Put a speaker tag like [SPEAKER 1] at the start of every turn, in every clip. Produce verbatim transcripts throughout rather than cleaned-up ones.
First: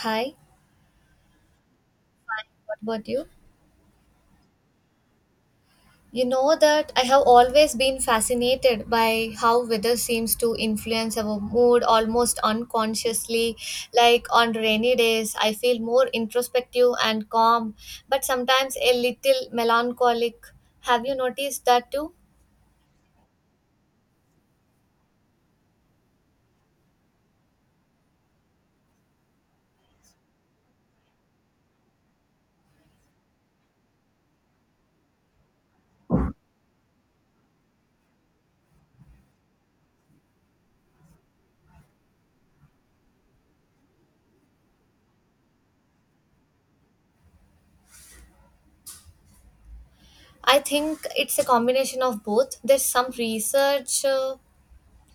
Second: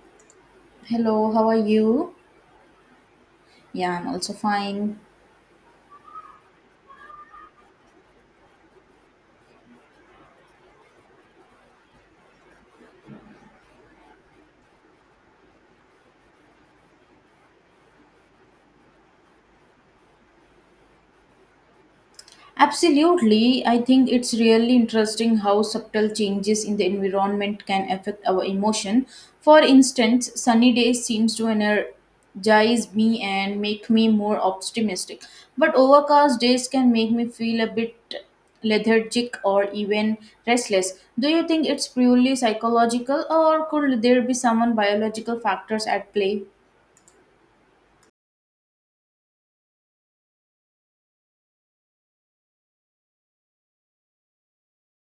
[SPEAKER 1] Hi,
[SPEAKER 2] Hello, how are you?
[SPEAKER 1] what about you?
[SPEAKER 2] Yeah, I'm also fine.
[SPEAKER 1] You know that I have always been fascinated by how weather seems to influence our mood almost unconsciously. Like on rainy days, I feel more introspective and calm, but sometimes a little melancholic. Have you noticed that too?
[SPEAKER 2] Absolutely. I think it's really interesting how subtle changes in the environment can affect our emotion. For instance, sunny days seems to energize me and make me more optimistic, but overcast days can make me feel a bit lethargic or even restless. Do you think it's purely psychological or could there be some biological factors at play?
[SPEAKER 1] I think it's a combination of both. There's some research uh,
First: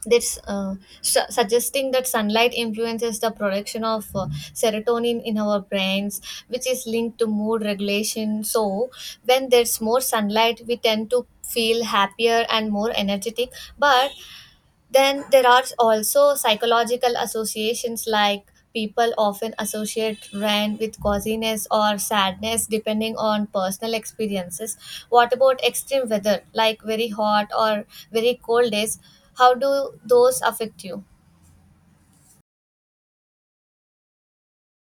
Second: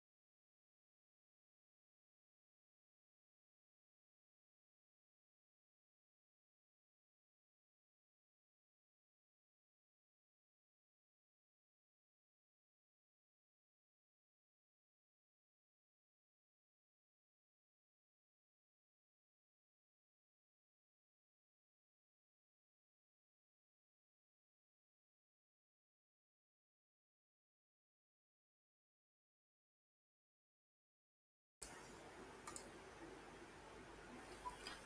[SPEAKER 1] this uh, su- suggesting that sunlight influences the production of uh, serotonin in our brains, which is linked to mood regulation. So when there's more sunlight we tend to feel happier and more energetic, but then there are also psychological associations, like people often associate rain with coziness or sadness depending on personal experiences. What about extreme weather, like very hot or very cold days? How do those affect you?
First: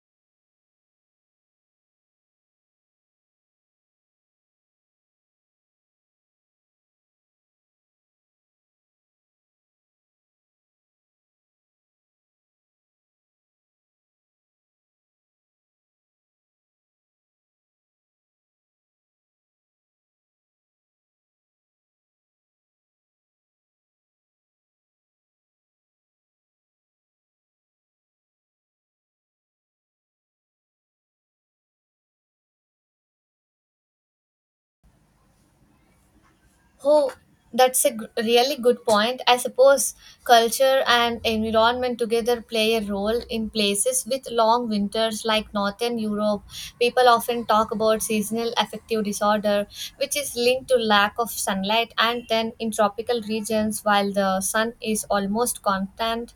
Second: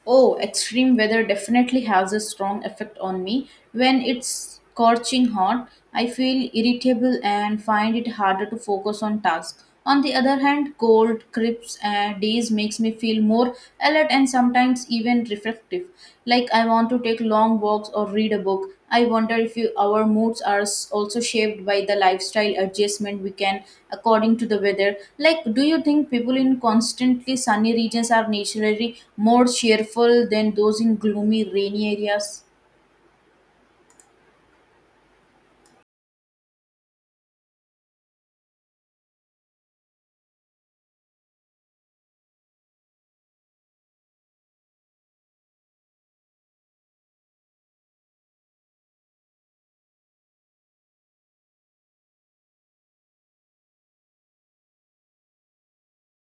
[SPEAKER 2] Oh, extreme weather definitely has a strong effect on me. When it's scorching hot, I feel irritable and find it harder to focus on tasks. On the other hand, cold, crisp uh, days makes me feel more alert and sometimes even reflective, like I want to take long walks or read a book. I wonder if you, our moods are s- also shaped by the lifestyle adjustment we can according to the weather. Like, do you think people in constantly sunny regions are naturally more cheerful than those in gloomy, rainy areas?
[SPEAKER 1] Oh, that's a g- really good point. I suppose culture and environment together play a role in places with long winters like Northern Europe. People often talk about seasonal affective disorder, which is linked to lack of sunlight, and then in tropical regions, while the sun is almost constant,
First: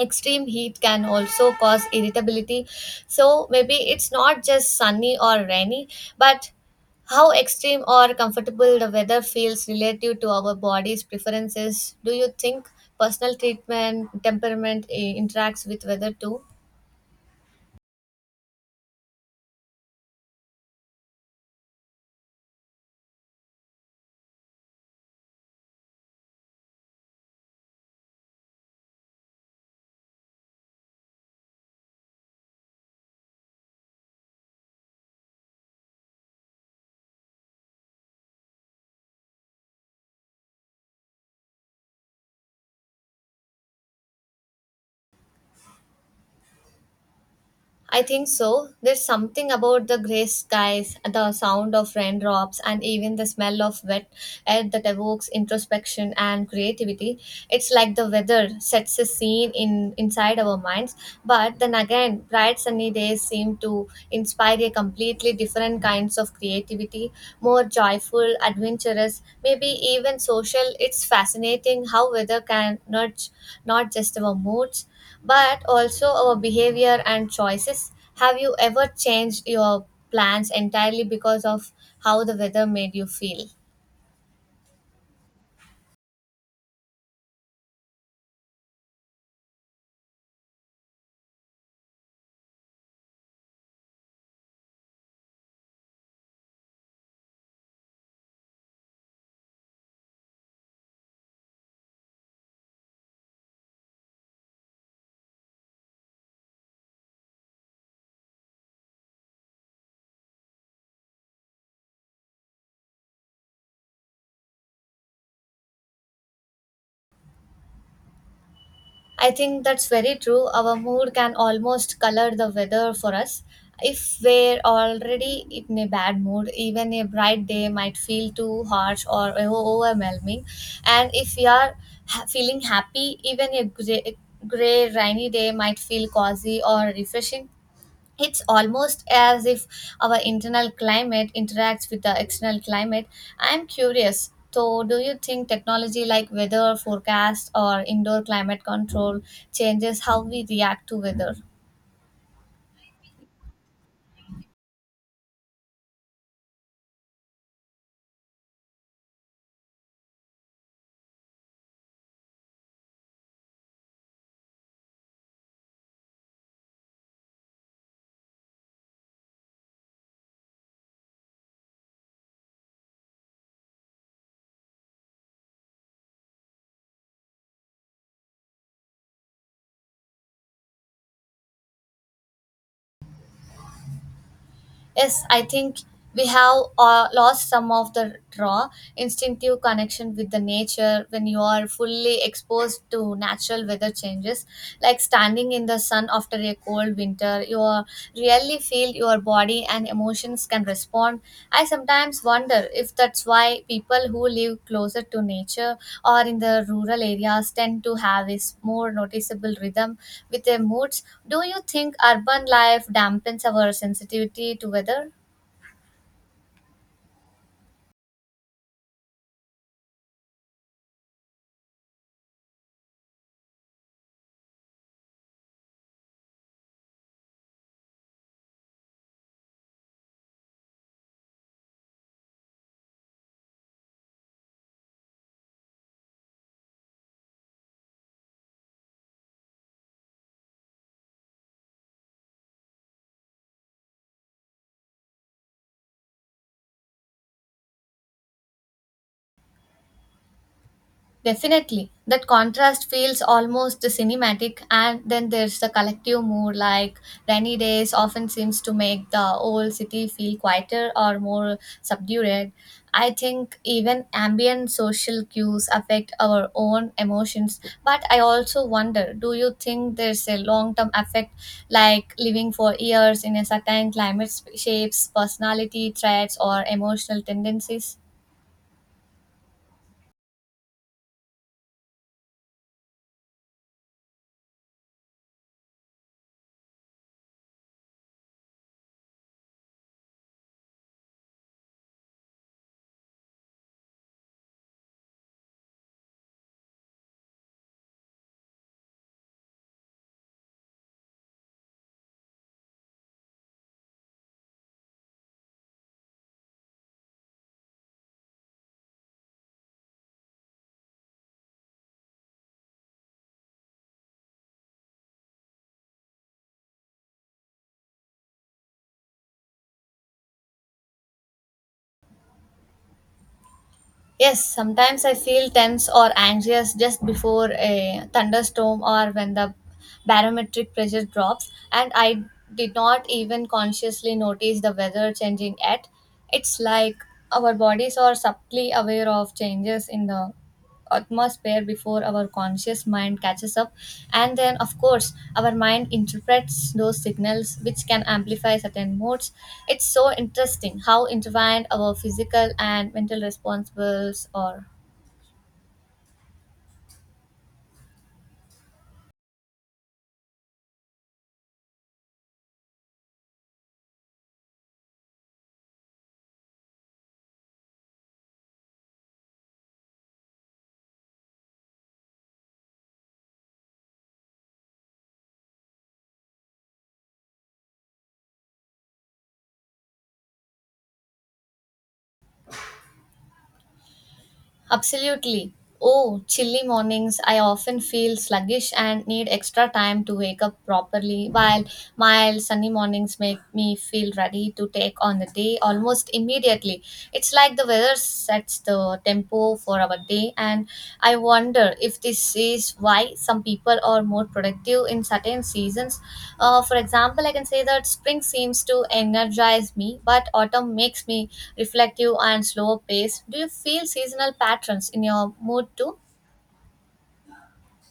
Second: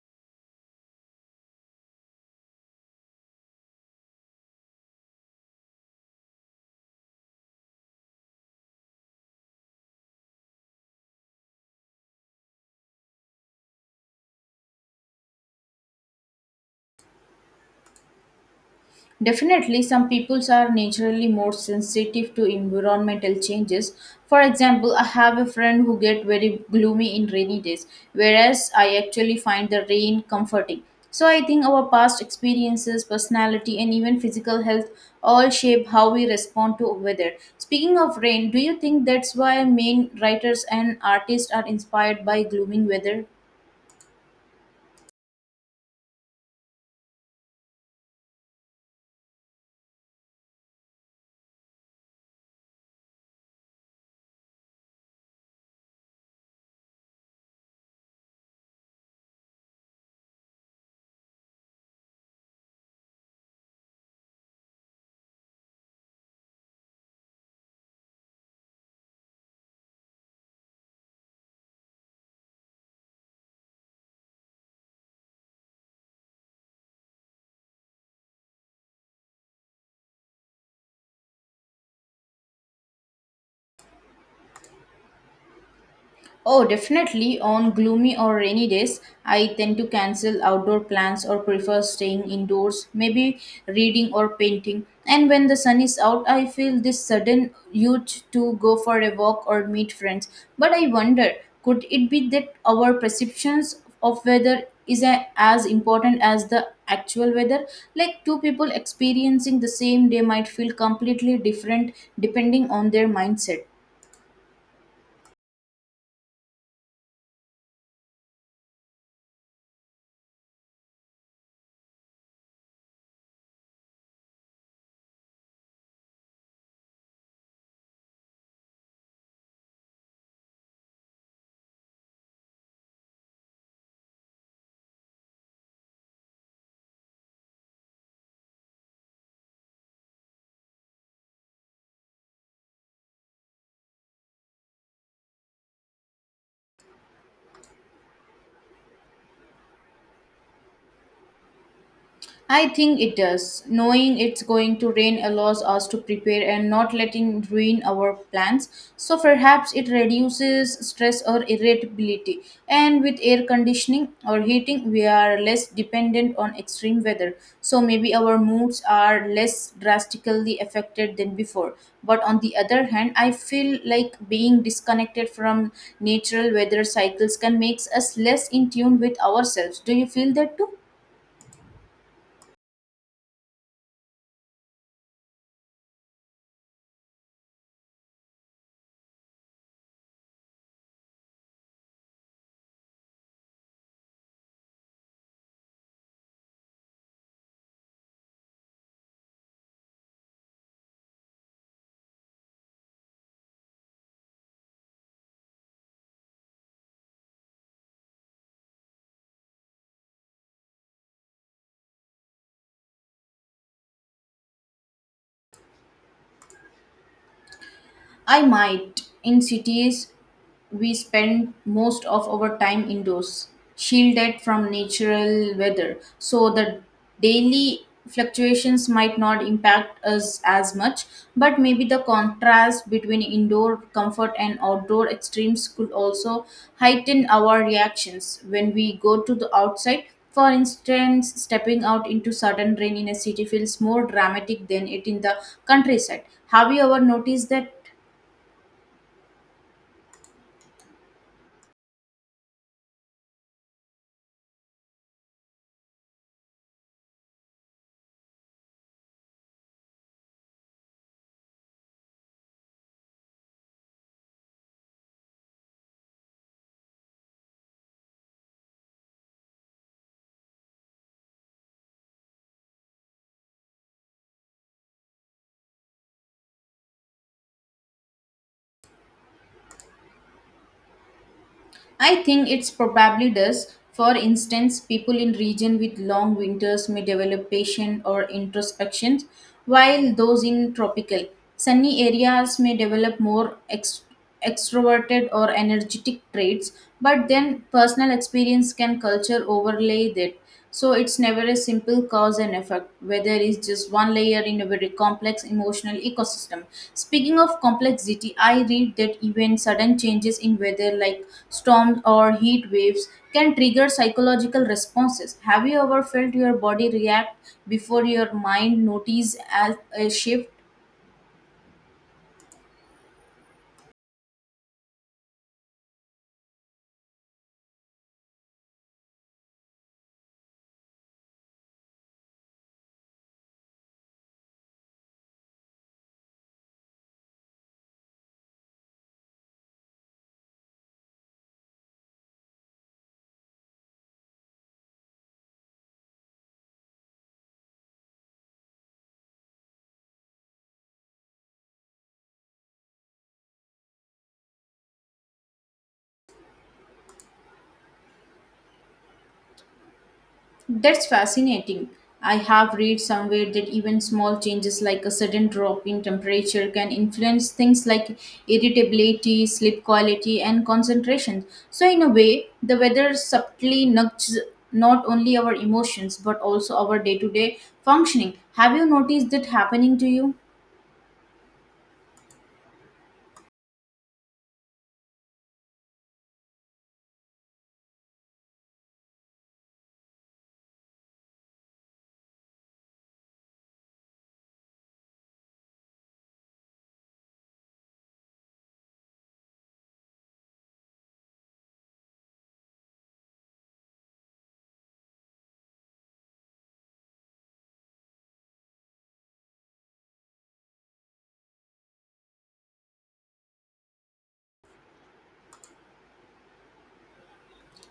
[SPEAKER 1] extreme heat can also cause irritability. So maybe it's not just sunny or rainy, but how extreme or comfortable the weather feels relative to our body's preferences. Do you think personal treatment temperament eh, interacts with weather too?
[SPEAKER 2] Definitely, some peoples are naturally more sensitive to environmental changes. For example, I have a friend who get very gloomy in rainy days, whereas I actually find the rain comforting. So I think our past experiences, personality, and even physical health all shape how we respond to weather. Speaking of rain, do you think that's why main writers and artists are inspired by gloomy weather?
[SPEAKER 1] I think so. There's something about the grey skies, the sound of raindrops, and even the smell of wet air that evokes introspection and creativity. It's like the weather sets a scene in inside our minds. But then again, bright sunny days seem to inspire a completely different kinds of creativity, more joyful, adventurous, maybe even social. It's fascinating how weather can nudge not just our moods but also our behavior and choices. Have you ever changed your plans entirely because of how the weather made you feel?
[SPEAKER 2] Oh, definitely. On gloomy or rainy days, I tend to cancel outdoor plans or prefer staying indoors, maybe reading or painting. And when the sun is out, I feel this sudden urge to go for a walk or meet friends. But I wonder, could it be that our perceptions of weather is a- as important as the actual weather? Like two people experiencing the same day might feel completely different depending on their mindset.
[SPEAKER 1] I think that's very true. Our mood can almost color the weather for us. If we're already in a bad mood, even a bright day might feel too harsh or o- overwhelming. And if we are ha- feeling happy, even a gray, gray, rainy day might feel cozy or refreshing. It's almost as if our internal climate interacts with the external climate. I'm curious. So, do you think technology like weather forecast or indoor climate control changes how we react to weather?
[SPEAKER 2] I think it does. Knowing it's going to rain allows us to prepare and not letting ruin our plans. So perhaps it reduces stress or irritability. And with air conditioning or heating, we are less dependent on extreme weather. So maybe our moods are less drastically affected than before. But on the other hand, I feel like being disconnected from natural weather cycles can make us less in tune with ourselves. Do you feel that too?
[SPEAKER 1] Yes, I think we have uh, lost some of the raw instinctive connection with the nature. When you are fully exposed to natural weather changes, like standing in the sun after a cold winter, you are- really feel your body and emotions can respond. I sometimes wonder if that's why people who live closer to nature or in the rural areas tend to have a s- more noticeable rhythm with their moods. Do you think urban life dampens our sensitivity to weather?
[SPEAKER 2] I might. In cities, we spend most of our time indoors, shielded from natural weather, so the daily fluctuations might not impact us as much, but maybe the contrast between indoor comfort and outdoor extremes could also heighten our reactions when we go to the outside. For instance, stepping out into sudden rain in a city feels more dramatic than it in the countryside. Have you ever noticed that?
[SPEAKER 1] Definitely. That contrast feels almost cinematic, and then there's the collective mood, like rainy days often seems to make the old city feel quieter or more subdued. I think even ambient social cues affect our own emotions, but I also wonder, do you think there's a long term effect, like living for years in a certain climate shapes personality traits or emotional tendencies?
[SPEAKER 2] I think it's probably does. For instance, people in region with long winters may develop patience or introspection, while those in tropical, sunny areas may develop more ex- extroverted or energetic traits, but then personal experience can culture overlay that. So it's it's never a simple cause and effect, whether it's just one layer in a very complex emotional ecosystem. Speaking of complexity, I read that even sudden changes in weather, like storms or heat waves, can trigger psychological responses. Have you ever felt your body react before your mind notices as a shift?
[SPEAKER 1] Yes, sometimes I feel tense or anxious just before a thunderstorm or when the barometric pressure drops, and I did not even consciously notice the weather changing yet. It's like our bodies are subtly aware of changes in the atmosphere before our conscious mind catches up, and then of course our mind interprets those signals, which can amplify certain moods. It's so interesting how intertwined our physical and mental responsibles are.
[SPEAKER 2] That's fascinating. I have read somewhere that even small changes like a sudden drop in temperature can influence things like irritability, sleep quality, and concentration. So, in a way, the weather subtly nudges not only our emotions but also our day to day functioning. Have you noticed that happening to you?
[SPEAKER 1] Absolutely. Oh, chilly mornings. I often feel sluggish and need extra time to wake up properly, while mild sunny mornings make me feel ready to take on the day almost immediately. It's like the weather sets the tempo for our day way. And I wonder if this is why some people are more productive in certain seasons. Uh, for example, I can say that spring seems to energize me, but autumn makes me reflective and slower paced. Do you feel seasonal patterns in your mood too?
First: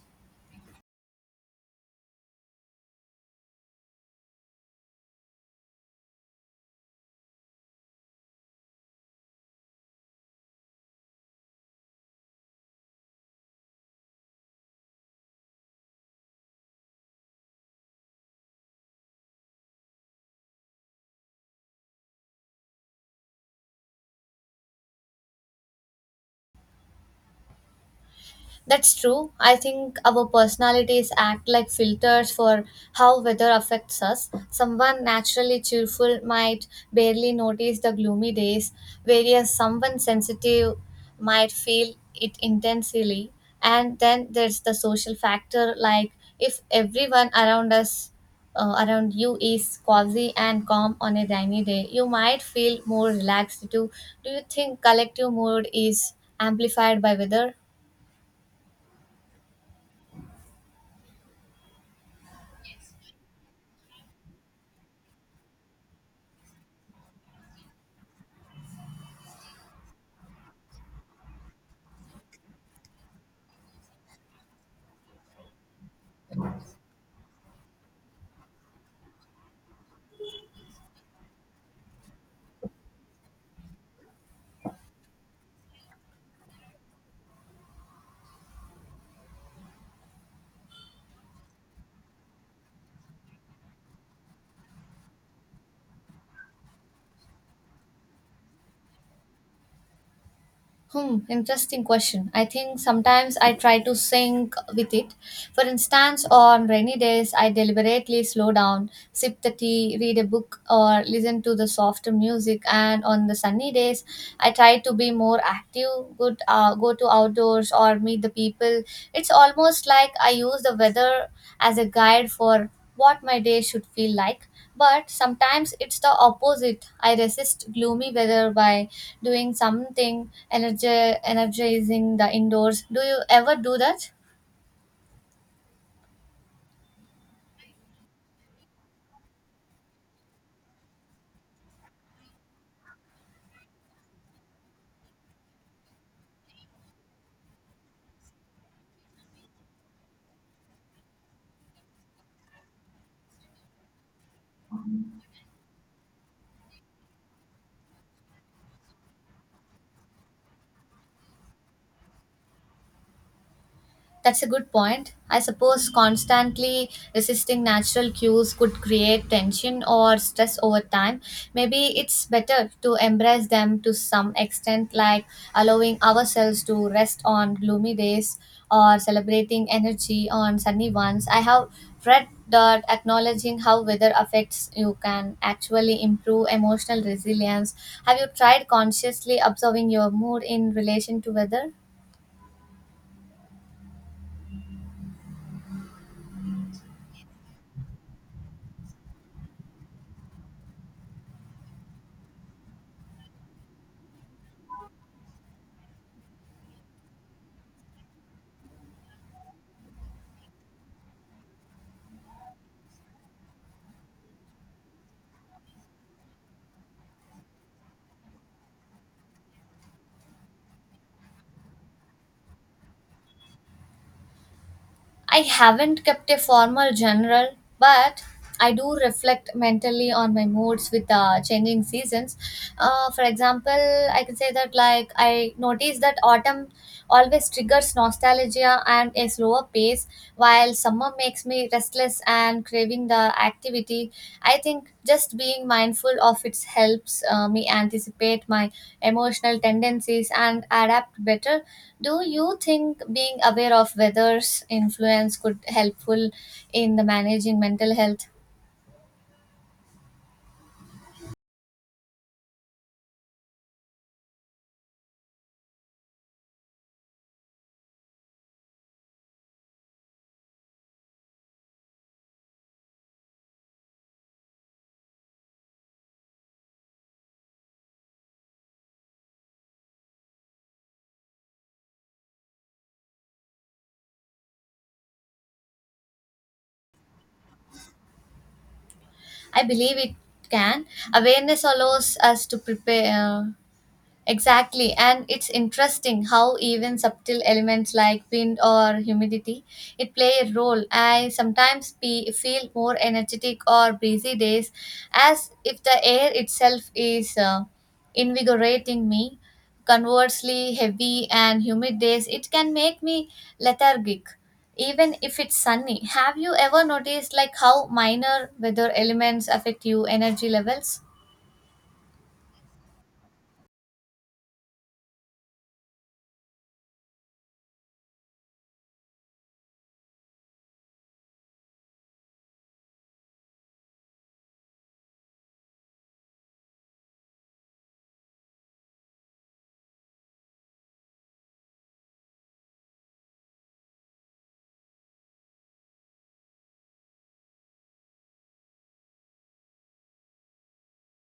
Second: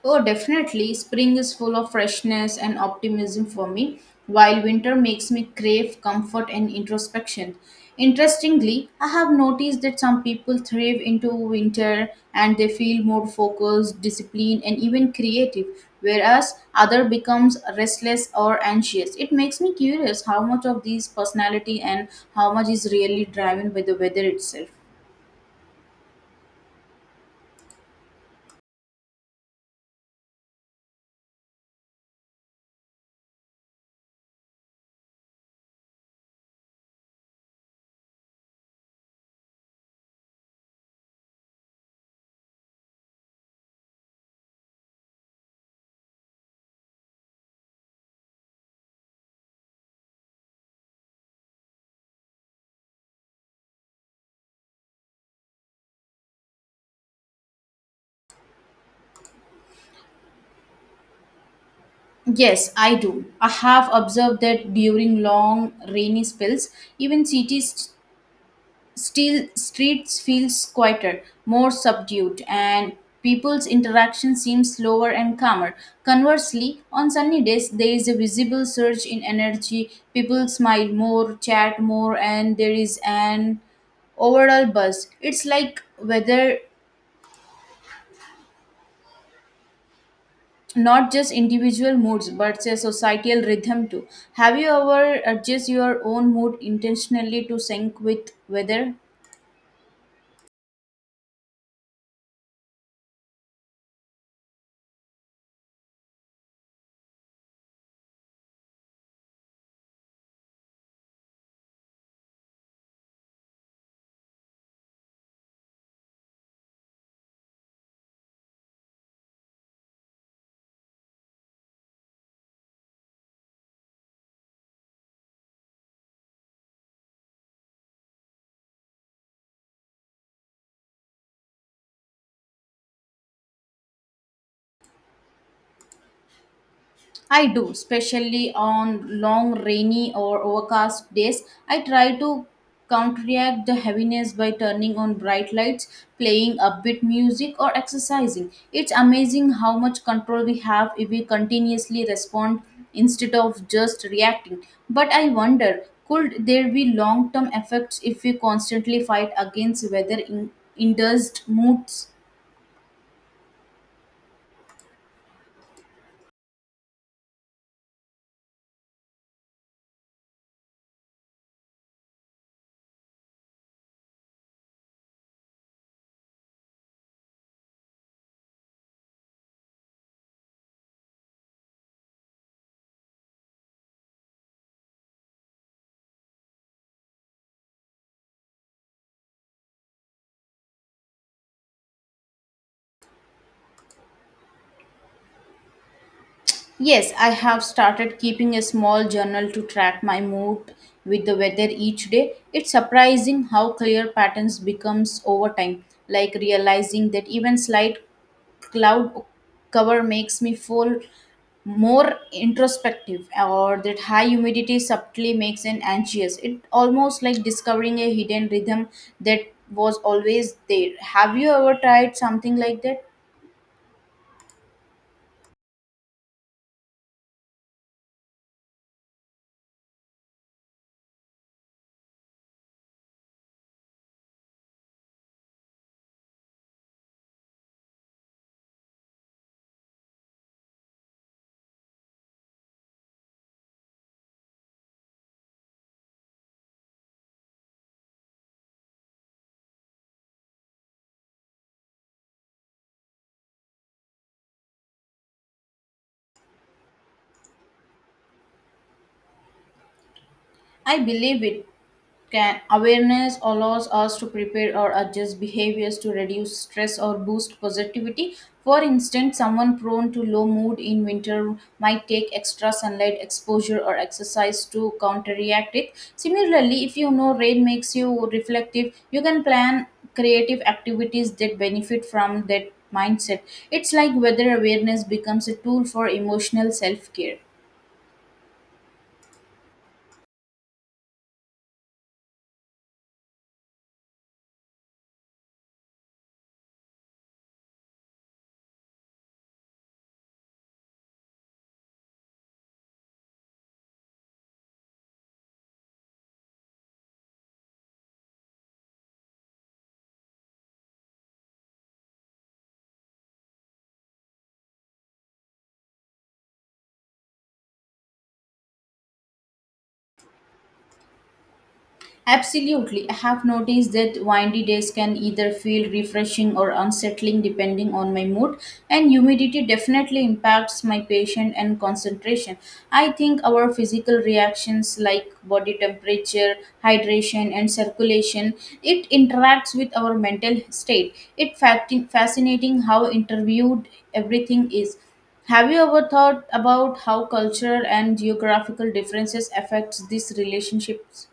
[SPEAKER 2] Oh, definitely. Spring is full of freshness and optimism for me, while winter makes me crave comfort and introspection. Interestingly, I have noticed that some people thrive into winter and they feel more focused, disciplined, and even creative, whereas other becomes restless or anxious. It makes me curious how much of these personality and how much is really driven by the weather itself.
[SPEAKER 1] That's true. I think our personalities act like filters for how weather affects us. Someone naturally cheerful might barely notice the gloomy days, whereas someone sensitive might feel it intensely. And then there's the social factor, like if everyone around us, uh, around you, is cozy and calm on a rainy day, you might feel more relaxed too. Do you think collective mood is amplified by weather?
[SPEAKER 2] Yes, I do. I have observed that during long rainy spells, even cities still streets feels quieter, more subdued, and people's interaction seems slower and calmer. Conversely, on sunny days, there is a visible surge in energy. People smile more, chat more, and there is an overall buzz. It's like weather not just individual moods but say societal rhythm too. Have you ever adjust your own mood intentionally to sync with weather?
[SPEAKER 1] Hmm, interesting question. I think sometimes I try to sync with it. For instance, on rainy days, I deliberately slow down, sip the tea, read a book, or listen to the softer music. And on the sunny days, I try to be more active, good, uh, go to outdoors or meet the people. It's almost like I use the weather as a guide for what my day should feel like. But sometimes it's the opposite. I resist gloomy weather by doing something energi- energizing the indoors. Do you ever do that?
[SPEAKER 2] I do, especially on long, rainy, or overcast days. I try to counteract the heaviness by turning on bright lights, playing upbeat music, or exercising. It's amazing how much control we have if we continuously respond instead of just reacting. But I wonder, could there be long term effects if we constantly fight against weather in- induced moods?
[SPEAKER 1] That's a good point. I suppose constantly resisting natural cues could create tension or stress over time. Maybe it's better to embrace them to some extent, like allowing ourselves to rest on gloomy days or celebrating energy on sunny ones. I have read that acknowledging how weather affects you can actually improve emotional resilience. Have you tried consciously observing your mood in relation to weather?
[SPEAKER 2] Yes, I have started keeping a small journal to track my mood with the weather each day. It's surprising how clear patterns becomes over time, like realizing that even slight cloud cover makes me feel more introspective or that high humidity subtly makes an anxious. It almost like discovering a hidden rhythm that was always there. Have you ever tried something like that?
[SPEAKER 1] I haven't kept a formal general, but I do reflect mentally on my moods with uh, changing seasons. Uh, for example, I can say that, like, I notice that autumn always triggers nostalgia and a slower pace, while summer makes me restless and craving the activity. I think just being mindful of it helps uh, me anticipate my emotional tendencies and adapt better. Do you think being aware of weather's influence could helpful in the managing mental health?
[SPEAKER 2] I believe it can. Awareness allows us to prepare or adjust behaviors to reduce stress or boost positivity. For instance, someone prone to low mood in winter might take extra sunlight exposure or exercise to counteract it. Similarly, if you know rain makes you reflective, you can plan creative activities that benefit from that mindset. It's like weather awareness becomes a tool for emotional self care.
[SPEAKER 1] I believe it can. Awareness allows us to prepare. uh, Exactly, and it's interesting how even subtle elements like wind or humidity it play a role. I sometimes be, feel more energetic or breezy days, as if the air itself is uh, invigorating me. Conversely, heavy and humid days it can make me lethargic, even if it's sunny. Have you ever noticed like how minor weather elements affect you energy levels?
[SPEAKER 2] Absolutely. I have noticed that windy days can either feel refreshing or unsettling depending on my mood, and humidity definitely impacts my patience and concentration. I think our physical reactions like body temperature, hydration, and circulation, it interacts with our mental state. It fact fascinating how interviewed everything is. Have you ever thought about how cultural and geographical differences affects these relationships?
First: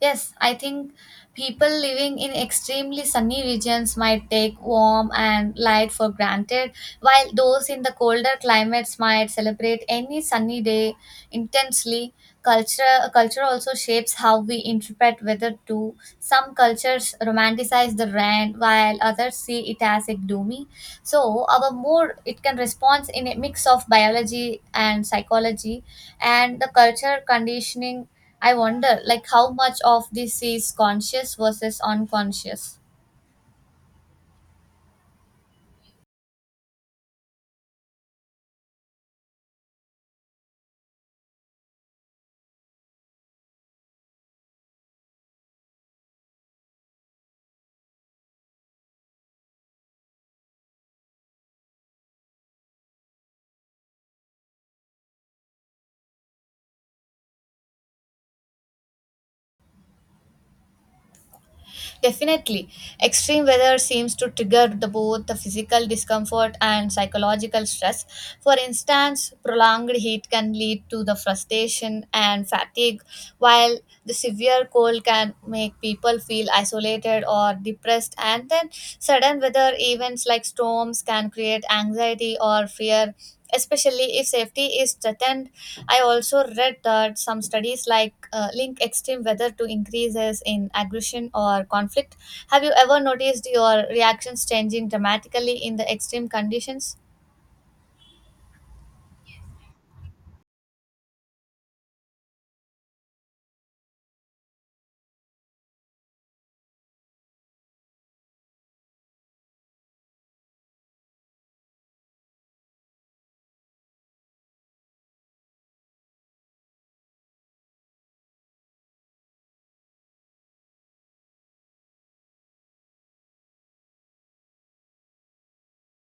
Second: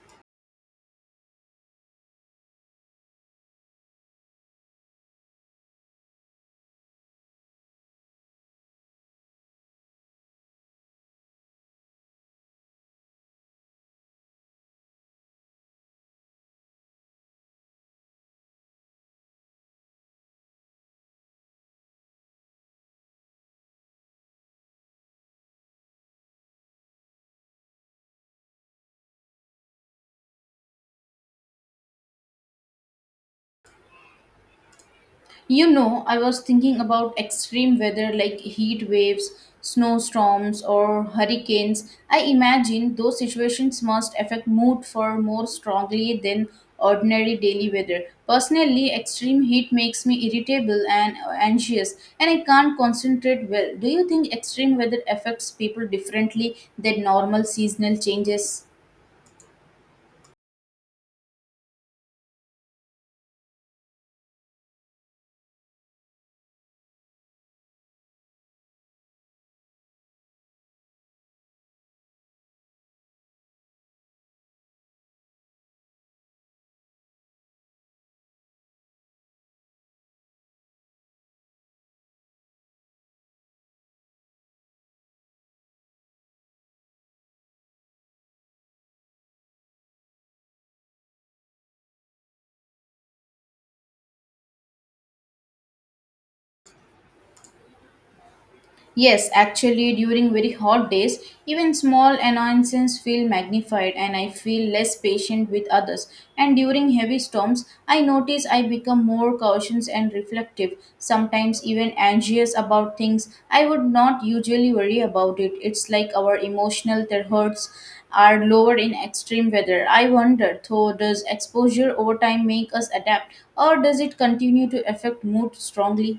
[SPEAKER 1] Yes, I think people living in extremely sunny regions might take warm and light for granted, while those in the colder climates might celebrate any sunny day intensely. Culture, culture also shapes how we interpret weather too. Some cultures romanticize the rain, while others see it as a gloomy. So our mood it can respond in a mix of biology and psychology, and the culture conditioning. I wonder, like, how much of this is conscious versus unconscious.
[SPEAKER 2] You know, I was thinking about extreme weather like heat waves, snowstorms, or hurricanes. I imagine those situations must affect mood far more strongly than ordinary daily weather. Personally, extreme heat makes me irritable and anxious, and I can't concentrate well. Do you think extreme weather affects people differently than normal seasonal changes?
[SPEAKER 1] Definitely, extreme weather seems to trigger the, both the physical discomfort and psychological stress. For instance, prolonged heat can lead to the frustration and fatigue, while the severe cold can make people feel isolated or depressed. And then, sudden weather events like storms can create anxiety or fear, especially if safety is threatened. I also read that some studies like uh, link extreme weather to increases in aggression or conflict. Have you ever noticed your reactions changing dramatically in the extreme conditions?
[SPEAKER 2] Yes, actually, during very hot days, even small annoyances feel magnified and I feel less patient with others. And during heavy storms, I notice I become more cautious and reflective, sometimes even anxious about things I would not usually worry about it. It's like our emotional thresholds are lower in extreme weather. I wonder, though, does exposure over time make us adapt or does it continue to affect mood strongly?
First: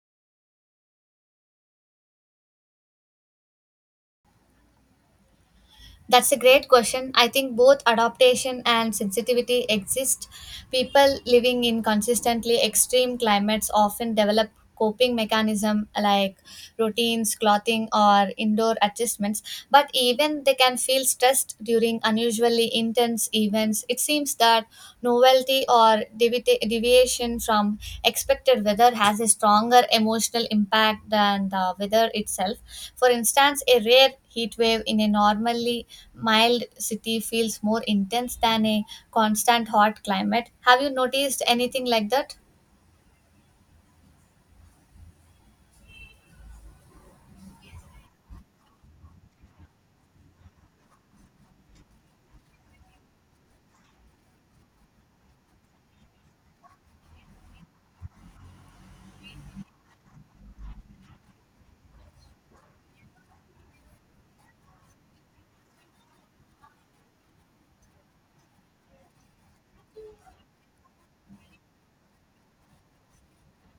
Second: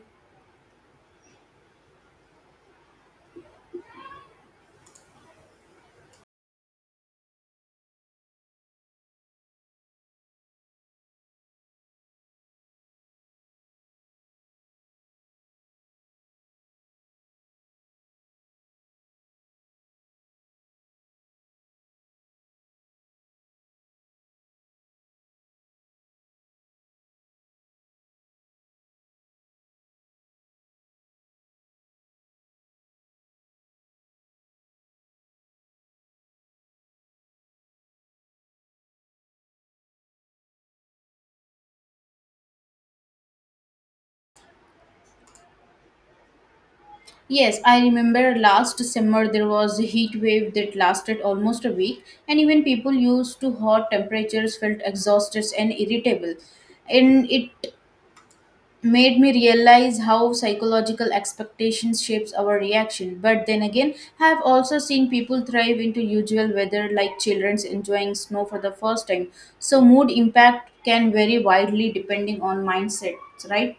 [SPEAKER 1] That's a great question. I think both adaptation and sensitivity exist. People living in consistently extreme climates often develop coping mechanism like routines, clothing or indoor adjustments, but even they can feel stressed during unusually intense events. It seems that novelty or devita- deviation from expected weather has a stronger emotional impact than the weather itself. For instance, a rare heat wave in a normally mild city feels more intense than a constant hot climate. Have you noticed anything like that?
[SPEAKER 2] Yes, I remember last summer there was a heat wave that lasted almost a week, and even people used to hot temperatures felt exhausted and irritable. And it made me realize how psychological expectations shapes our reaction. But then again, I have also seen people thrive into usual weather like children enjoying snow for the first time. So mood impact can vary widely depending on mindsets, right?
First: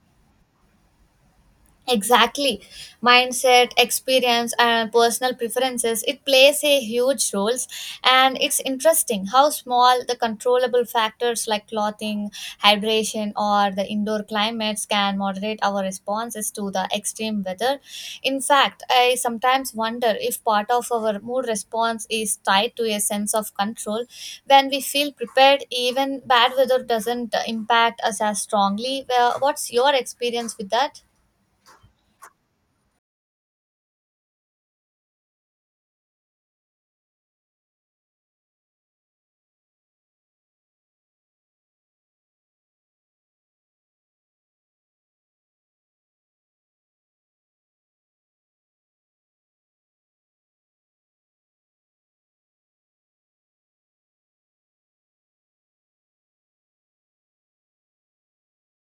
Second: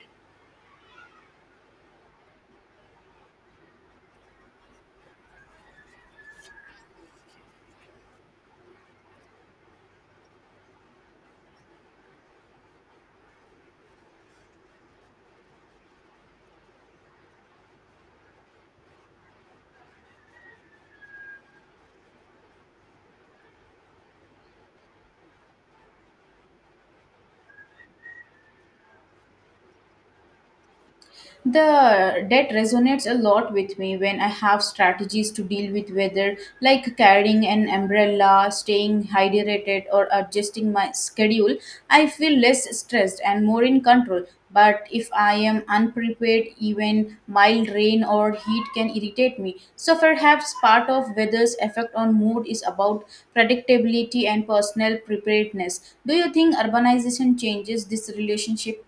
[SPEAKER 1] Exactly, mindset experience and personal preferences it plays a huge roles. And it's interesting how small the controllable factors like clothing, hydration or the indoor climates can moderate our responses to the extreme weather. In fact, I sometimes wonder if part of our mood response is tied to a sense of control. When we feel prepared, even bad weather doesn't impact us as strongly. Well, what's your experience with that?
[SPEAKER 2] The debt resonates a lot with me when I have strategies to deal with weather, like carrying an umbrella, staying hydrated, or adjusting my schedule. I feel less stressed and more in control. But if I am unprepared, even mild rain or heat can irritate me. So perhaps part of weather's effect on mood is about predictability and personal preparedness. Do you think urbanization changes this relationship?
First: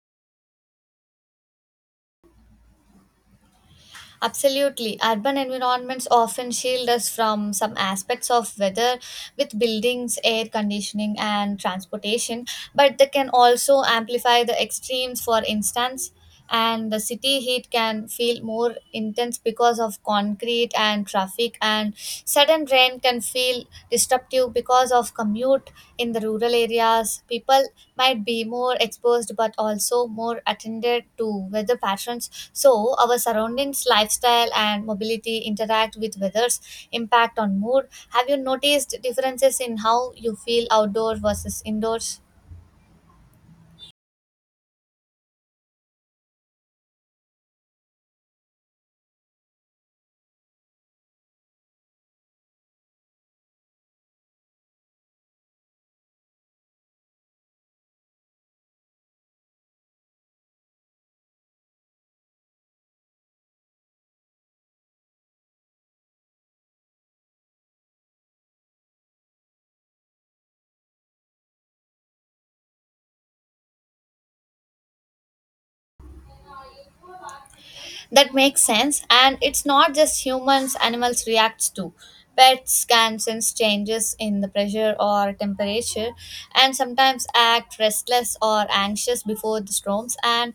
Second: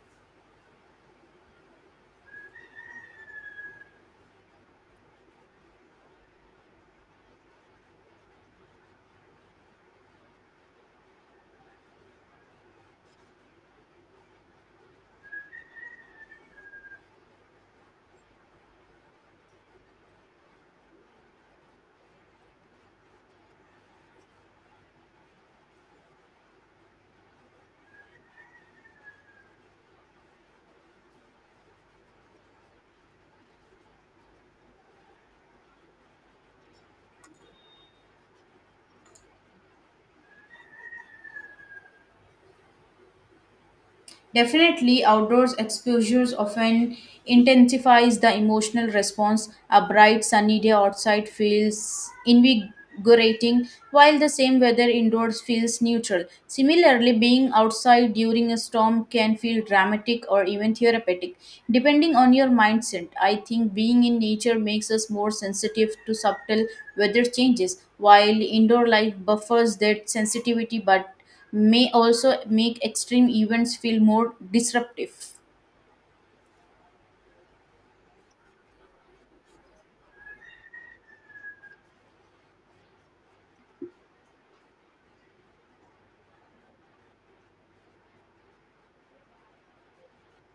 [SPEAKER 1] Absolutely. Urban environments often shield us from some aspects of weather, with buildings, air conditioning, and transportation, but they can also amplify the extremes, for instance. And the city heat can feel more intense because of concrete and traffic, and sudden rain can can feel disruptive because of commute. In the rural areas, people might be more exposed but also more attended to weather patterns. So, our surroundings, lifestyle, and mobility interact with weather's impact on mood. Have you noticed differences in how you feel outdoor versus indoors?
[SPEAKER 2] Definitely, outdoors exposures often intensifies the emotional response. A bright sunny day outside feels invigorating, while the same weather indoors feels neutral. Similarly, being outside during a storm can feel dramatic or even therapeutic, depending on your mindset. I think being in nature makes us more sensitive to subtle weather changes, while indoor life buffers that sensitivity but may also make extreme events feel more disruptive.
[SPEAKER 1] That makes sense. And it's not just humans, animals react too. Pets can sense changes in the pressure or temperature, and sometimes act restless or anxious before the storms. And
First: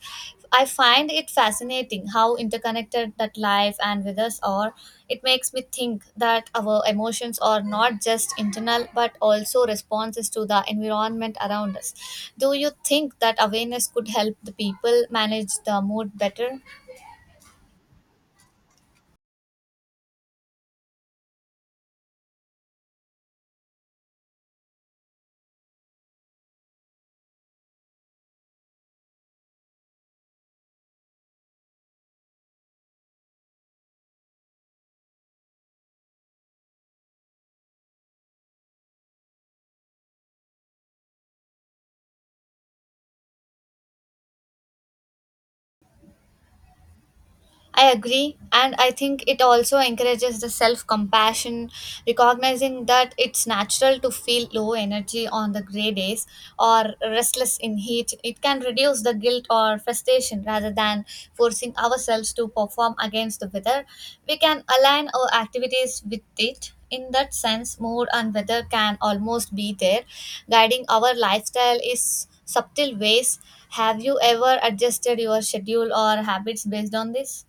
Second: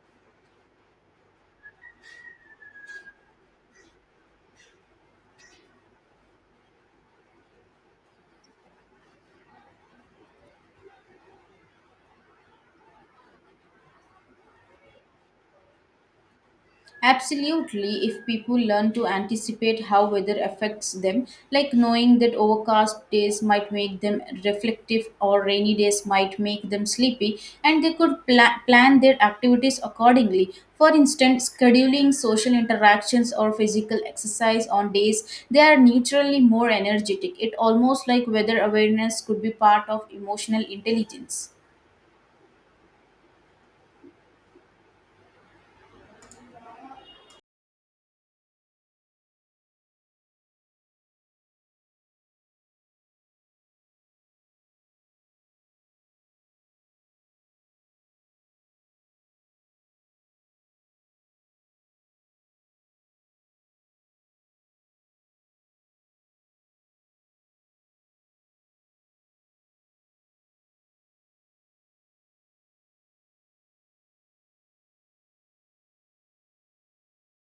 [SPEAKER 1] I find it fascinating how interconnected that life and with us are. It makes me think that our emotions are not just internal but also responses to the environment around us. Do you think that awareness could help the people manage the mood better?
[SPEAKER 2] Absolutely, if people learn to anticipate how weather affects them, like knowing that overcast days might make them reflective or rainy days might make them sleepy, and they could pla- plan their activities accordingly. For instance, scheduling social interactions or physical exercise on days they are naturally more energetic. It almost like weather awareness could be part of emotional intelligence.
[SPEAKER 1] I agree, and I think it also encourages the self compassion, recognizing that it's natural to feel low energy on the gray days or restless in heat. It can reduce the guilt or frustration rather than forcing ourselves to perform against the weather. We can align our activities with it. In that sense, mood and weather can almost be there. Guiding our lifestyle is subtle ways. Have you ever adjusted your schedule or habits based on this?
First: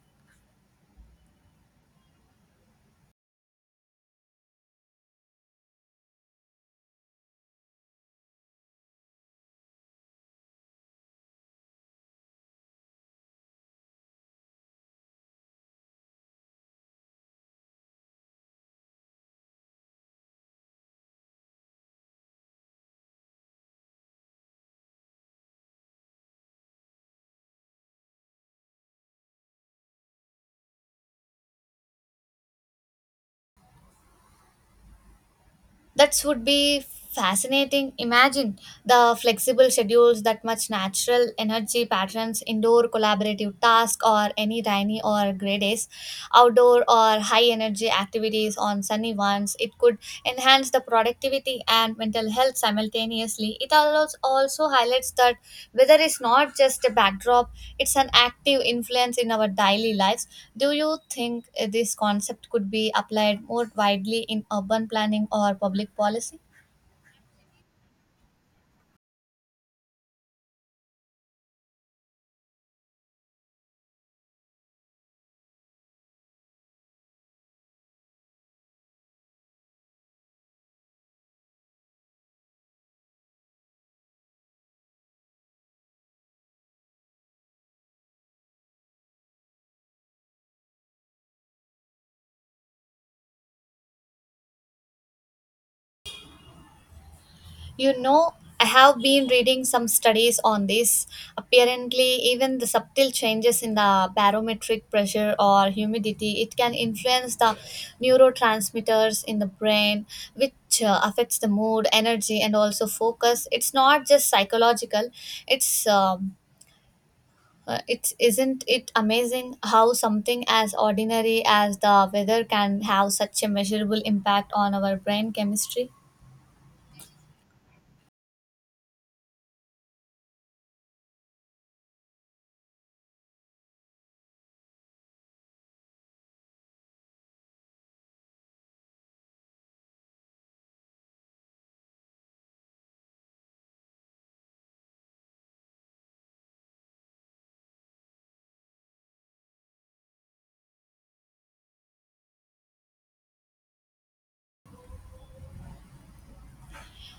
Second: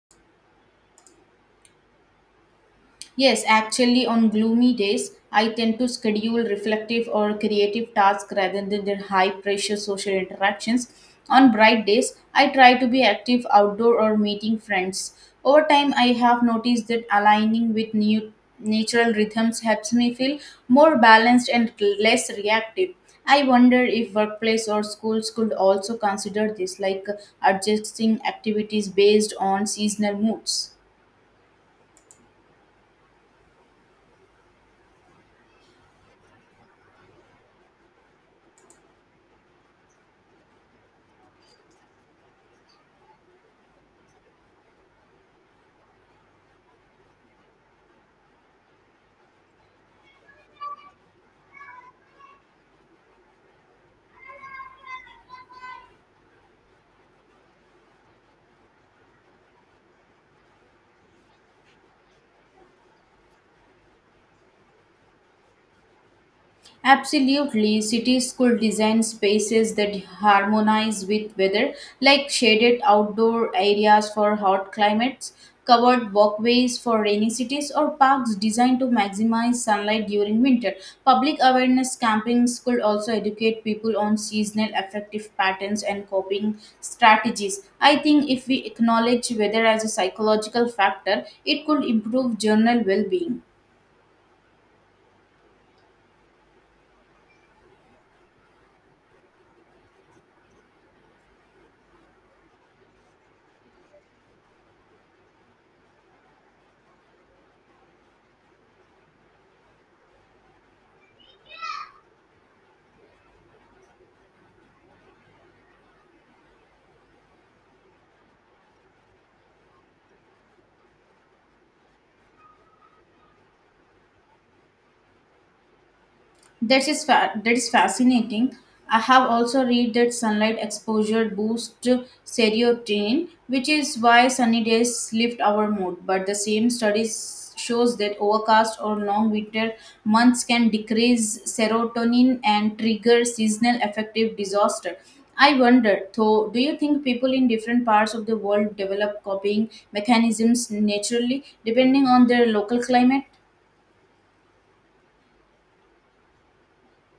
[SPEAKER 2] Yes, actually, on gloomy days, I tend to schedule reflective or creative tasks rather than the high pressure social interactions. On bright days, I try to be active outdoor or meeting friends. Over time, I have noticed that aligning with new natural rhythms helps me feel more balanced and less reactive. I wonder if workplace or schools could also consider this, like adjusting activities based on seasonal moods.
[SPEAKER 1] That would be fascinating. Imagine the flexible schedules that much natural energy patterns indoor collaborative tasks, or any rainy or gray days outdoor or high energy activities on sunny ones. It could enhance the productivity and mental health simultaneously. It allows also highlights that weather is not just a backdrop, it's an active influence in our daily lives. Do you think uh, this concept could be applied more widely in urban planning or public policy?
[SPEAKER 2] Absolutely, cities could design spaces that harmonize with weather, like shaded outdoor areas for hot climates, covered walkways for rainy cities, or parks designed to maximize sunlight during winter. Public awareness campaigns could also educate people on seasonal affective patterns and coping strategies. I think if we acknowledge weather as a psychological factor, it could improve general well being.
[SPEAKER 1] You know, I have been reading some studies on this. Apparently, even the subtle changes in the barometric pressure or humidity, it can influence the neurotransmitters in the brain, which uh, affects the mood, energy, and also focus. It's not just psychological. It's um, uh, it isn't it amazing how something as ordinary as the weather can have such a measurable impact on our brain chemistry?
[SPEAKER 2] That is fa- that is fascinating. I have also read that sunlight exposure boosts serotonin, which is why sunny days lift our mood. But the same studies shows that overcast or long winter months can decrease serotonin and trigger seasonal affective disorder. I wonder, though, do you think people in different parts of the world develop copying mechanisms naturally, depending on their local climate?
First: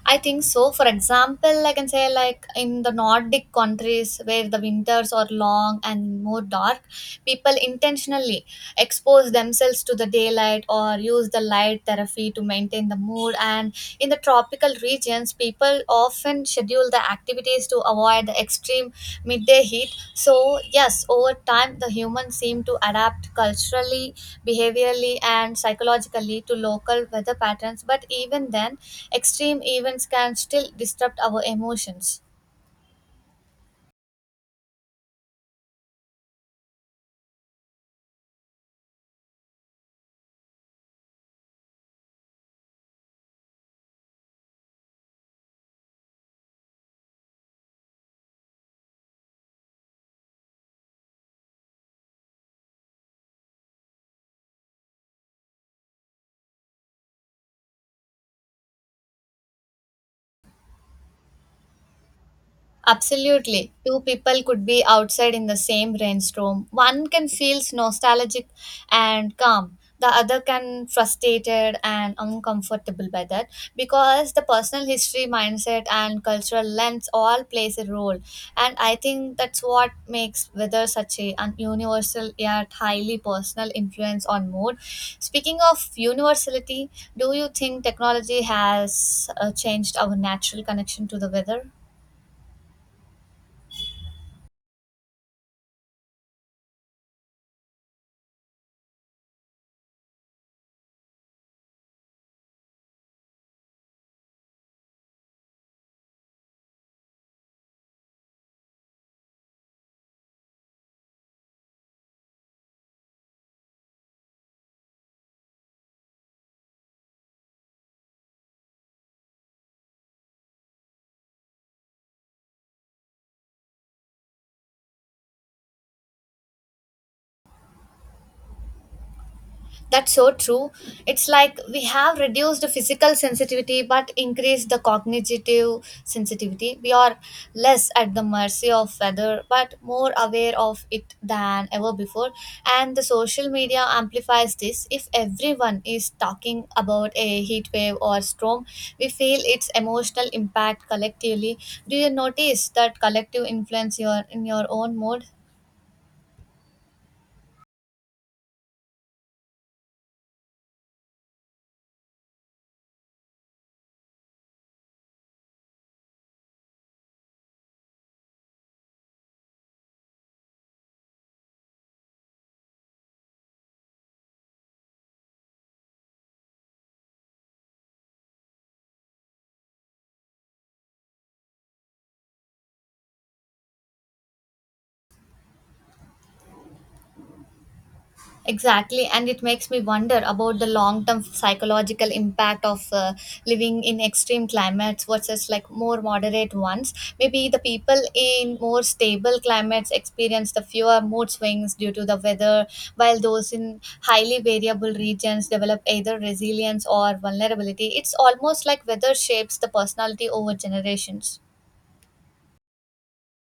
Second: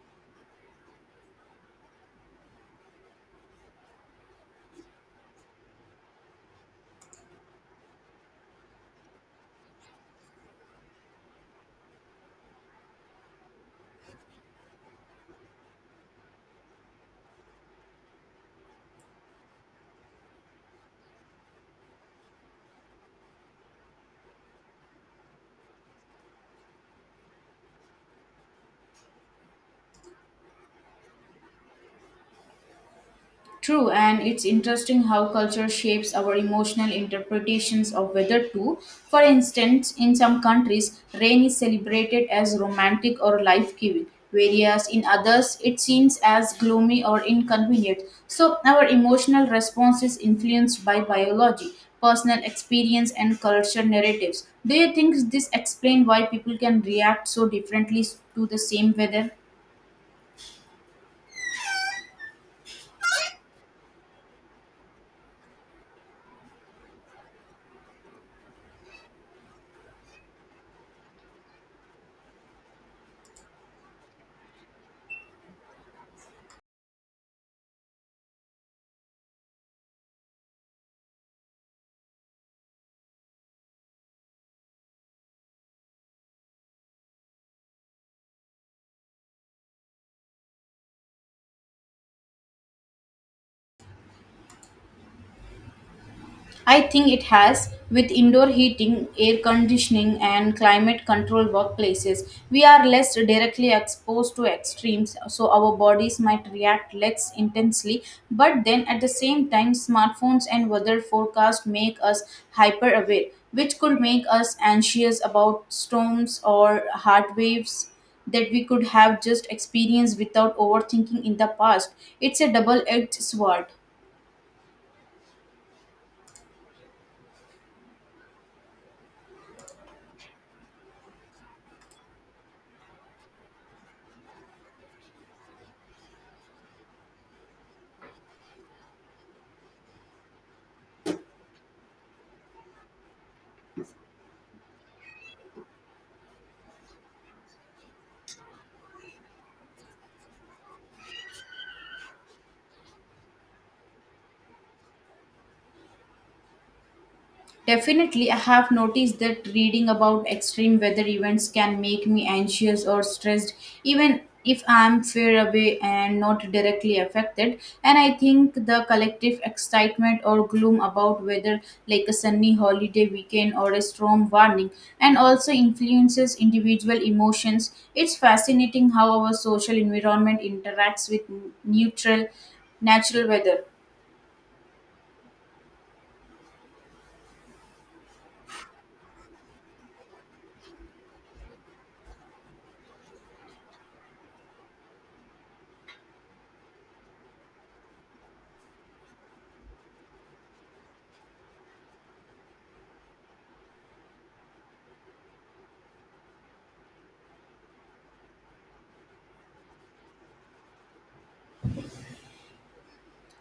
[SPEAKER 1] I think so. For example, I can say like in the Nordic countries where the winters are long and more dark, people intentionally expose themselves to the daylight or use the light therapy to maintain the mood. And in the tropical regions, people often often schedule the activities to avoid the extreme midday heat. So, yes, over time, the humans seem to adapt culturally, behaviorally, and psychologically to local weather patterns. But even then, extreme events can still disrupt our emotions.
[SPEAKER 2] True, and it's interesting how culture shapes our emotional interpretations of weather too. For instance, in some countries, rain is celebrated as romantic or life giving, whereas in others, it seems as gloomy or inconvenient. So, our emotional response is influenced by biology, personal experience, and culture narratives. Do you think this explains why people can react so differently to the same weather?
[SPEAKER 1] Absolutely. Two people could be outside in the same rainstorm. One can feel nostalgic and calm. The other can frustrated and uncomfortable by that because the personal history, mindset, and cultural lens all plays a role. And I think that's what makes weather such a an universal yet highly personal influence on mood. Speaking of universality, do you think technology has uh, changed our natural connection to the weather?
[SPEAKER 2] I think it has. With indoor heating, air conditioning, and climate control workplaces, we are less directly exposed to extremes, so our bodies might react less intensely. But then at the same time, smartphones and weather forecasts make us hyper aware, which could make us anxious about storms or heart waves that we could have just experienced without overthinking in the past. It's a double edged sword.
[SPEAKER 1] That's so true. It's like we have reduced the physical sensitivity but increased the cognitive sensitivity. We are less at the mercy of weather but more aware of it than ever before. And the social media amplifies this. If everyone is talking about a heat wave or storm, we feel its emotional impact collectively. Do you notice that collective influence your in your own mood?
[SPEAKER 2] Definitely, I have noticed that reading about extreme weather events can make me anxious or stressed, even if I'm far away and not directly affected. And I think the collective excitement or gloom about weather, like a sunny holiday weekend or a storm warning, and also influences individual emotions. It's fascinating how our social environment interacts with neutral, natural weather.
[SPEAKER 1] Exactly, and it makes me wonder about the long term psychological impact of uh, living in extreme climates versus like more moderate ones. Maybe the people in more stable climates experience the fewer mood swings due to the weather, while those in highly variable regions develop either resilience or vulnerability. It's almost like weather shapes the personality over generations.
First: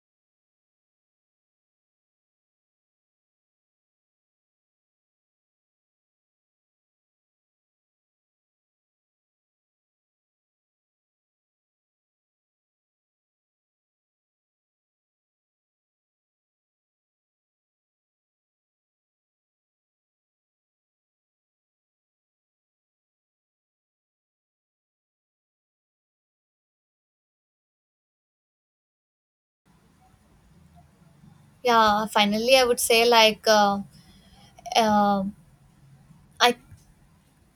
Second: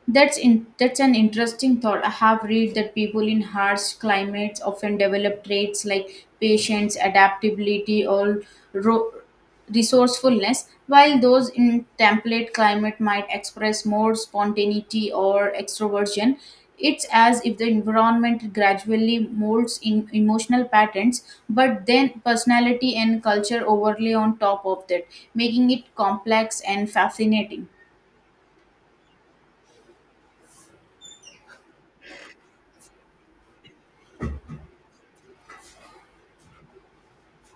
[SPEAKER 2] That's in, that's an interesting thought. I have read that people in harsh climates often develop traits like patience, adaptability, or ro- resourcefulness, while those in template climate might express more spontaneity or extroversion. It's as if the environment gradually molds in emotional patterns, but then personality and culture overlay on top of that, making it complex and fascinating.
[SPEAKER 1] Yeah, finally, I would say like. Uh, uh, I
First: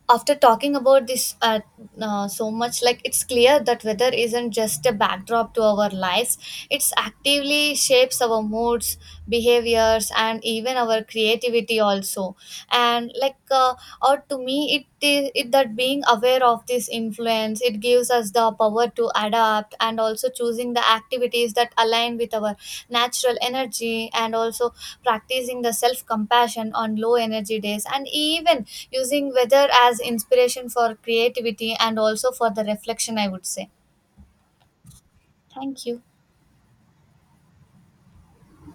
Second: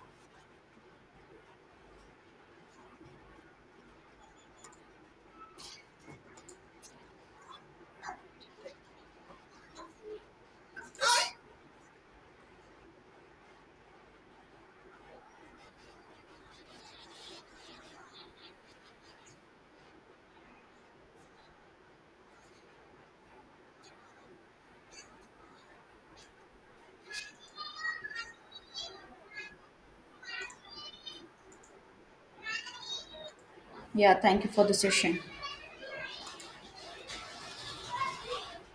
[SPEAKER 1] after talking about this uh, uh, so much, like, it's clear that weather isn't just a backdrop to our lives, it's actively shapes our moods, behaviors, and even our creativity also. And like uh, or to me it, i- it that being aware of this influence, it gives us the power to adapt and also choosing the activities that align with our natural energy, and also practicing the self compassion on low energy days, and even using weather as inspiration for creativity and also for the reflection, I would say.
[SPEAKER 2] Yeah, thank you for the session.
[SPEAKER 1] Thank you.